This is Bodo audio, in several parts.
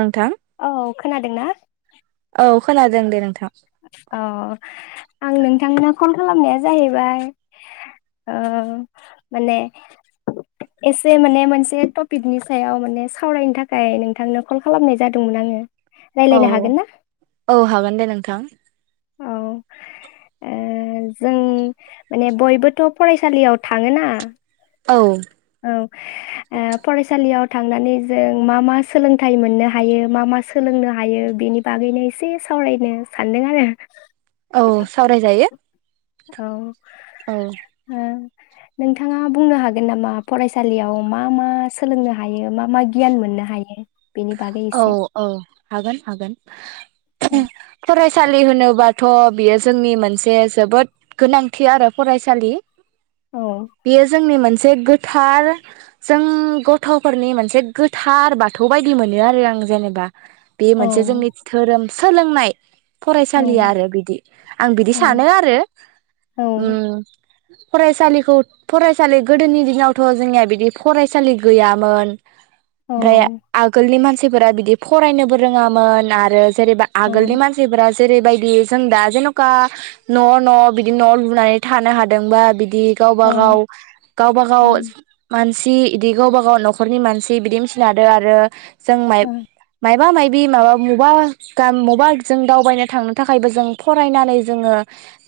नोंथां औ खोनादोंना? औ खोनादों दे नोंथां। अ आं नोंथांनो कल खालामनाया जाहैबाय ओ माने एसे माने मोनसे टपिकनि सायाव माने सावरायनो थाखाय नोंथांनो कल खालामनाय जादोंमोन आङो। औ रायलायनो हागोन ना औ ओ हागोन दे नोंथां। औ ओ जों माने बयबोथ' फरायसालियाव थाङोना औ औ फरायसालियाव थांनानै जों मा मा सोलोंथाइ मोननो हायो मा मा सोलोंनो हायो बेनि बागैनो एसे सावरायनो सानदों आरो औ सावरायजायो औ औ ओ नोंथाङा बुंनो हागोन नामा फरायसालियाव मा मा सोलोंनो हायो मा मा गियान मोननो हायो बेनि बागै औ एसे औ हागोन हागोन औ फरायसालि होनोबाथ बियो जोंनि मोनसे जोबोद गोनांथि आरो फरायसालि औ बेयो जोंनि मोन से गोथार जों गथफोरनि मोनसे गोथार बाथौ ब बायदि मोनो आरो आं जेनेबा बे औ मोनसे जोंनि धोरोम सोलोंनाय फरायसालिया औ आरो बिदि आं बिदि औ सानो आरो औ फरायसालिखौ फरायसालि गोदोनि दिनावथ जोंनिया बिदि फरायसालि गैयामोन औ ओमफ्राय आगोलनि मानसिफोरा बिदि फरायनोबो रोङामोन आरो जेरैबा औ आगोलनि मानसिफोरा जेरैबायदि जों दा जेनका न न‌ बिदि न लुनानै थानो हादोंबा बिदि बेयो‌ गावब औ गाव गावबा गाव सि बिदि गावबा गाव नखरनि मानसि बिदि मिथिना हादों आरो जों औ माइब मायबा माइ बे माबा मबा ग मबा जों दावबायनो थांनो थाखायबो जों फरायनानै जोङो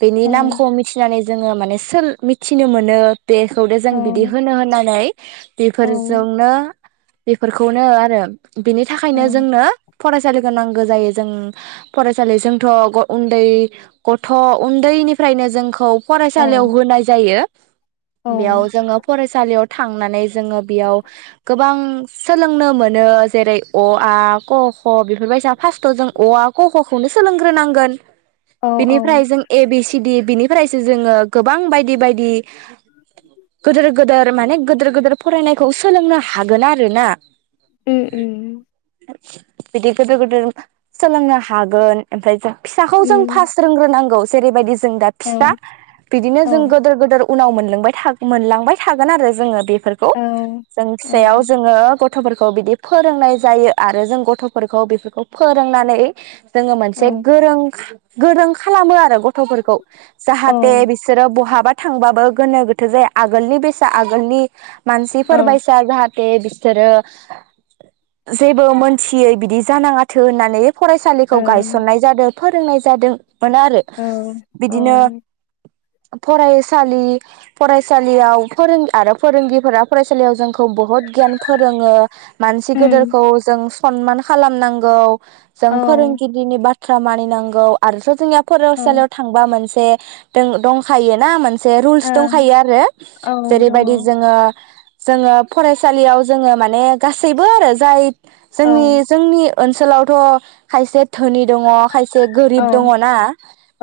बेनि औ नामखौ मिथिनानै जोङो माने सोल मिथिनो मोनो बेखौदे औ जों बिदि होनो होननानै बेफोरजोंनो बेफोरखौनो आथ होनो बिनि थाखायनो जोंनो फरायसालिखौ नांगौ जायो जों फरायसालि जोंथ उन्दै गथ उन्दैनिफ्रायनो जोंखौ औ उम फरायसालियाव होनाय जायो बेयाव उम जोङो फरायसा सालियाव थांनानै जोङो बेयाव गोबां सोलोंनो मोन नो जेरै अ आ क ख बेफोरबायसा फास्तआवजों अ आ ख खौनो सोलोंग्रोनांगोन। औ औ बिनिफ्रायजों ए बिस बिनिफ्रायसो जोङो गोबां बायदि बायदि गोदोर गोदोर माने गोदोर गोदोर फरायनायखौ सोलोंनो हागोन आरोना। [unintelligible] बिदि गोदोर गोदोर सोलोंनो हागोन ओमफाय जों फिसाखौ जों फासत रोंग्रोनांगौ। जेरैबायदि जो जोंदा फिसा बिदिनो औ जों गोदोर गोदोर उनाव मोनलोंबाय मोनलांबायथागोन आरोजोङो बे फोरखौ औ ओ जों औ फिसायाव जोङो गथ गथफोरखौ बिदिब फोरोंनाय जायो आरो जों गथफोरखौ बेफोरखौ फोरोंनानै जोङो मोनसे गोरों खा गोरों खालामो आरो गथ गथफोरखौ जाहाथे उम बिसोरो बहाबा थांबाबो गोनोगोथोजाया आगोलनिबेसा आगोलनि औ मानसिफोरबायसा जाहथ बे बिसोरो जेबोमोनथियै बिदि जानाङाथो होननानै। फरायसालिखौ गायसननाय जादो। फोरोंनाय जादों। मोनाआरो औ बिदिनो फरायसालि फरायसालियाव फोरों आरो फोरोंगिफोरा फरायसालियाव जोंखौ बहुत गियान फोरोङो। मानसि गिदोरखौ जों स हनमान खालामनांगौ। जों फोरोंगिरिनि बाथ थ्रा मानिनांगौ आरोथ जोंनिया फरासालियाव थांबा मोनसे बे दों दंखोना मोन जे रुलस दंखायोआरो ओ औ दङ जेरैबायदि जोङो जोङो फरायसालियाव जोङो माने गासैबोआरो जाय जोंनि औ जोंनि ओनसोलावथ खायसे धोनि दङ खायसे गोरिब औ दङना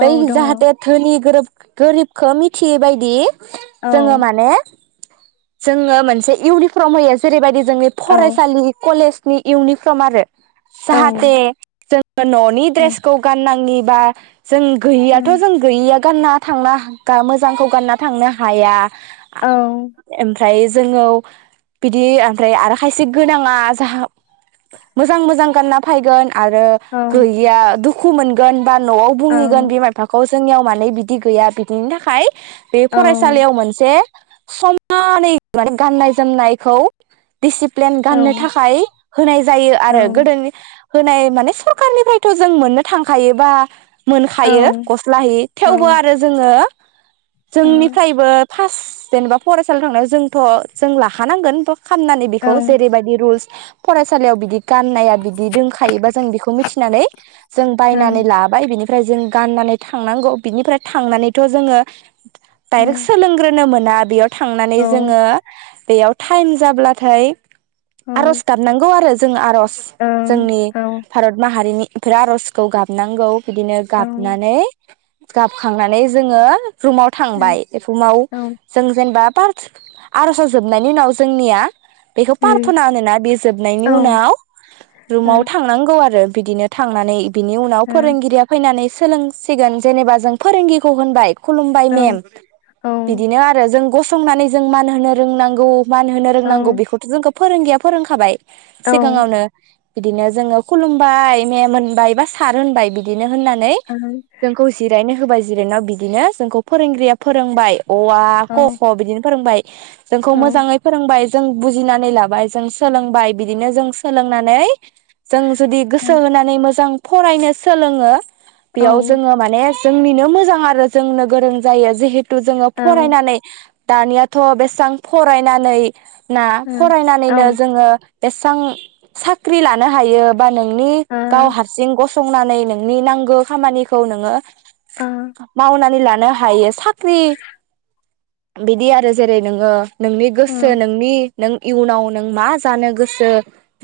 बै दङ औ जाहाथे धोनि गोरोब गोरिबखो मिथियै बायदि औ जोङो माने जोङो मोनसे इउनिफर्म होयो जेरैबायदि जों औ फरायसालि कलेज नि इउनिफर्म आरो। औ जाहाथे जों ननि औ ड्रेसखौ गाननांङि बा जों गैयियाथ' जों गैयिया गानना थांना हा गा मोजांखौ गानना थांनो हाया। आ औ एम फ्राय जोङो बिदि ओमफ्राय आर खायसे गोनाङा जाहा मोजां मोजां गानना फायगोन। आरो औ गैयैया दुख खु मोनगोन। बा नआव औ बुंहैगोन बिमा बिफाखौ। जोंनियाव मानोे बिदि गैया बिदिनि थाखाय बे औ फरायसालियाव मोनसे समानै माने गाननाय जोमनायखौ दिसिप्लिन औ गाननो औ थाखाय होनाय जायो आरो गोदोनि होनाय माने सरखारनिफ्राय थ जों मोननो थांखायोबा मोनखायो गस्ला हि थेवबो आरो जोङो जोंनिफ्रायबो फास जेनेबा फरायसालियाव थांनायाव जोंथ' जों लाखानांगोन [unintelligible] खामनानै। खौ जेरैबायदि रुलस फरायसालियाव बिदि गाननाया बिदि दोंखायोबा जों बेखौ मिथिनानै जों बायनानै लाबाय बिनिफ फ्राय जों गाननानै थांनांगौ बिनिफ्राय थांनानैथ' जोङो डाइरेक सोलोंग्रोनो मोन ना बियो थांनानै जोङो बेयाव टाइम जाब्लाथाय आरज गाबनांगौ आरो। जों आर'ज जोंनि भारत माहारिनि इफोर आर'जखौ गाबनांगौ बिदिनो गाबनानै गाबखांनानै जोङो रुमाव थांबाय रुमाव जों जेनेबा थार आर'जा जोबनायनि उनाव जोंनिया बेखौ पार्थना होनोना बे जोबनायनि उनाव रुमाव थांनांगौ आरो बिदिनो थांनानै बिनि उनाव फोरोंगिरिया फैनानै सोलोंसिगोन जेनेबा जों फोरोंगिरिखौ होनबाय खुलुमबाय मेम बिदिनो आरो जों गसं नानै जों मान होनो रोंनांगौ मान होनो रोंनांगौ बेखौ फोरोंगिरिया फोरोंखाबाय सिगाङावनो बिदिनो जोङो खुलुमबाय मेम होनबाय बा सार होनबाय बिदि नो होननानै जोंखौ जिरनो होबाय। जिरायनाव बिदिनो जोंखौ फोरोंगिरिया फोरोंबाय अ आ क ख बिदिनो फोरोंबाय जोंखौ मोजाङै फोरोंबाय जों बुजिनानै लाबाय जों सोलोंबाय बिदिनो जों सोलोंनानै जों जुदि गोसो होनानै मोजां फरायनो सोलोङो बेयाव जोङो माने जोंनिनो मोजां आरो जोंनो गोरों जायोे जेहे थु जोङो फरायनानै दानियाथ' बेसेसां फरायनानै ना फरायनानैनो जोङो बेसेसां साख्रि लानो हायो । बा नोंनि गाव हारसिं ग संनानै नोंनि नांगौ खामानिखौ नोङो मावनानै ला नो हायो सान ख्रि बिदि आरो जेरै नोङो नोंनि गोसो नों दि नों इयुनाव नों मा जानो गोसो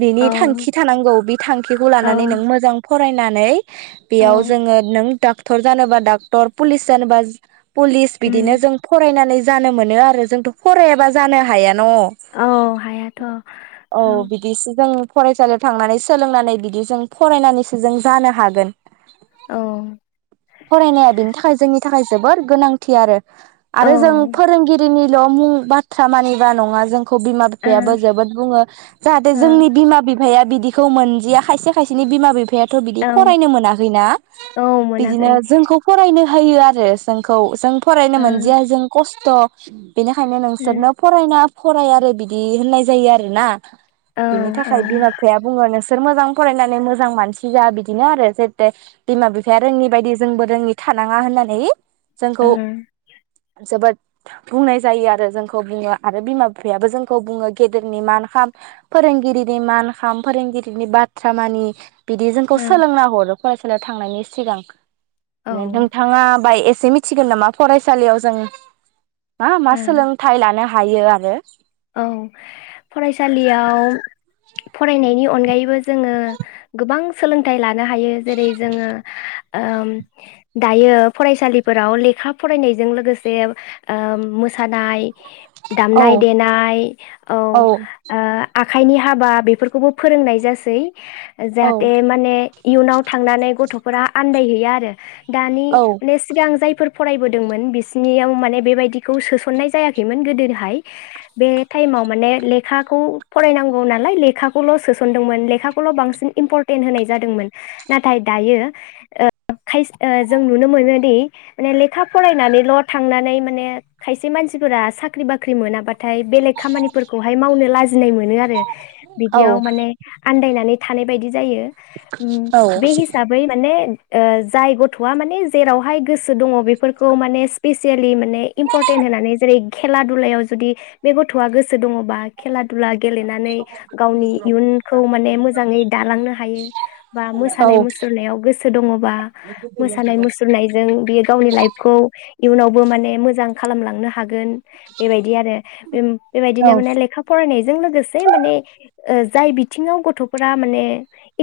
बिनि औ थांखि थानांगौ बे थांखिखौ औ लानानै नों मोजां फरायनानै औ बेयाव जोङो नों दा क्टर जानोबा डाक्टर पुलिस जानोबा पुलिस बिदिनो उम जों फरायनानै जानो मोनो आरो जोंथ फरायाबा जानो हाया न औ हायाथ औ बिदिसो जों फरायसालियाव थांनानै सोलोंनानै बिदि जों फरायनानैसो जों जानो हागोन औ फरायनाया बेनि थाखाय जोंनि थाखाय जोबोर गोनांथि आरो ओ आरो जों फोरोंगिरिनि द मुं बाथ्रा मानिबा नङा जों बिमा औ बिफायाबो जोबोद बुङो जाहाथे जोंनि बिमा बिफाया बिदि बिदिखौ मोनदिया खायसे खायसेनि बिमा बिफा बिफायाथ बिदि फरायनो मोनाखैना औ बिदिनो मोनाखै जोंखौ फरायनो हायो आरो जोंखौ जों फरायनो ओ मोनदिया जों खस थ बेनिखायनो नोंसोरनो फरायना फराय आरो बिदि होननाय जायो आरो ना ओ बिनि औ थाखाय बिमा बिफाया बुङो नोंसो बिसोर मोजां फरायनानै मोजां मानसि जा बिदिनो आरो जाथे बिमा बिफाया रोङि बायदि जोंबो रोङि थानाङा होननानै औ जोंखौ ओ जोबोद बुंनाय जायो आरो जोंखौ बुङो आरो बिमा बिफायाबो जोंखौ बुङो गेदेरनि मान खाम फोरोंगिरिनि मान खाम फोरोंगिरिनि बाथ्रा मानि बिदि जोंखौ सोलोंना हरो फरायसालियाव थांनायनि सिगां ओ नोंथाङा बाय एसे मिथ थिगोन नामा फरायसालियाव जों मा मा औ ओ सोलोंथाइ लानो। हायो आरो। औ फरायसालियाव। फरायनायनि अनगायैबो जोंङो गोबां सोलोंथाइ ला नो हायो जेरै जोंङो। ओम दायो फरायसालिफोराव लेखा फरायनायजों लोगोसे ओ मोसानाय। औ दामनाय देनाय। आइ औ ओ। आखाइनि हाबा बेफोरखौबो फोरोंनाय जासै। औ जाहाथे माने इयुनाव थांनानै गथ फोर आन्दायहैया आरो। दानि औ सिगां जायफोर फरायबोदोंमोन बिसिनियाव माने बेबायदिखौ सोसननाय जायाखैमोन गोदोहाय। बे टाइमाव माने लेखाखौ फरायनांगौ नालाय लेखाखौल सोसनदोंमोन लेखाखौल बांसिन इम्परटेन्ट होनाय जादोंमोन नाथाय दायो ओ खायस ओ जों नुनो मोनोदि माने लेखा फरायनानैल थांनानै माने खायसे मानसिफोरा साख्रि बाख्रि मोनाबा। नाथाय बेलेग खामानिफोरखौहाय मावनो लाजि गिनाय मोनो आरो बिदियाव औ माने आन्दायनानै। थानाय बायदि। जायो बे हिसाबै माने। जाय गथआ माने जेरावहाय गोसो दङ बेफोरखौ माने स्पेसियेलि माने इम्परटेन्ट होनानै जेरै खेला दुलायाव जुदि। बे गथ'आ गोसो दङबा खेला। दुला गेलेनानै गावनि इयुनखौ माने मोजाङै दालांनो हायो बा औ मोसानाय मुसुरनायाव गोसो दङबा मोसानाय मुसुरनायजों बियो गावनि लाइफखौ। इयुनावबो माने मोजां खालामलांनो हागोन। बेबायदि आरो। उम बेबायदिनो औ माने लेखा फरायनायजों लोगोसे माने। जाय बिथिङाव गथफोरा माने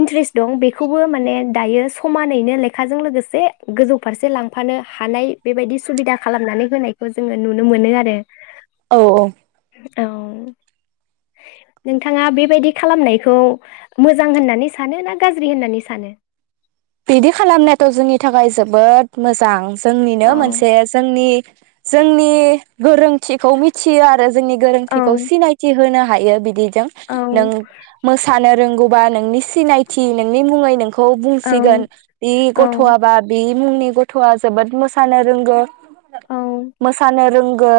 इन्ट्रेस्ट दं बेखौबो माने दायो समानैनो लेखाजों लोगोसे गोजौ फारसे लांफानो हानाय बेबायदि सुबिदा खालामनानै होनायखौ जोंङो नुनो मोनो आरो। औ औ नोंथाङा बेबायदि खालामनायखौ मोजां होननानै सानो ना गाज्रि होननानै सानो। बिदि खालामनायाथ जोंनि थाखाय जोबोद मोजां। जोंनिनो औ मोनसे जोंनि। जोंनि गोरोंथिखौ मिथियो आरो। जोंनि औ गोरोनथिखौ सिनायथि होनो हा हायो बिदि। दों औ नों मोसानो रोंगौ। बा नोंनि सि सिनायथि नोंनि मुङै नोंखौ बुं औ सिगोन बे औ गथ'आबा बे मुंनि गथ'आ जोबोद मोसानो रोंगो औ मोसानो रों गो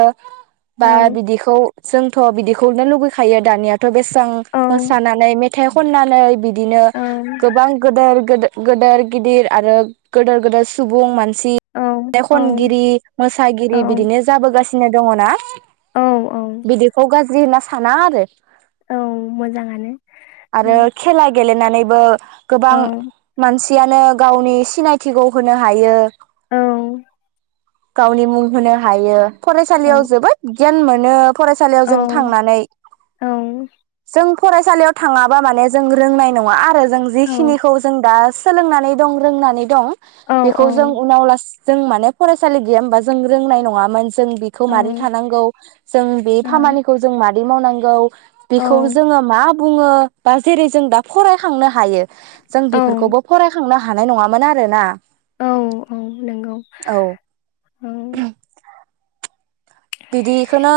औ बा बिदिखौ जोंथ बिदिखौनो लुुबैखायो दानिया बेसां औ मोसानानै मेथाय खननानै बिदि बिदिनो औ गोबां गोेदोर गोदो गोदोर गिदिर आरो गिदोर गेदोर सुबुं मानसि सि थाइ औ खनगिरि मोसागिरि औ बिदिनो जाबोगासिनो। सिनो दङ ना? औ बिदिखौ गाज्रि होन साना आरो। औ मोजाङानो उम। नैबो गोबां सियानो गावनि सिनायथिखौ होनो हायो। औ। गावनि मुं होनो हायो। औ फरायसालियाव जोबोद गियान मोनो फरायसालियाव जों औ थांनानै औ जों फरायसालियाव थाङाबा माने जों रोंनाय नङा आरो। जों औ जिखिनिखौ जों दा सोलोंनानै दं रोंनानै दं। औ बेखौ जों औ उनाव लास जों माने फरायसालि गैया होनबा जों रोंनाय नङामोन। जों बेखौ औ ओ मारै थानांगौ जों बे खामानिखौ जों मार रै मावनांगौ बेखौ औ जोङो मा बुङो बा जेरै जों दा फरायखांनो हायो। जों औ बेफोरखौबो फरायखांनो हानाय नङामोन आरो ना। औ औ नंगौ औ। बिदिखोनो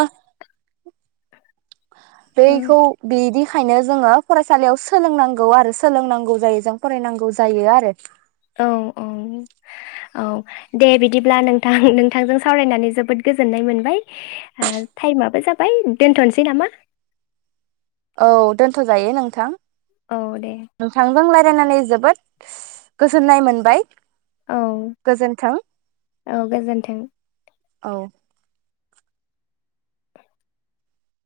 बैखौ ओम, बिदि ओंखायनो जोङो फरायसालियाव सोलोंनांगौ आरो सोलोंनांगौ जायो जों फरायनांगौ जायो आरो। औ औ औ दे बिदिब्ला नोंथां नोंथांजों सावरायनानै जोबोद गोजोननाय मोनबाय ओ टाइमाबो जाबाय दोनथ'नोसै नामा? औ दोनथ'जायो नोंथां। औ दे। यनानै जोबोद गोजोननाय मोनबाय। औ गोजोन्थों औ गोजोन्थों। औ।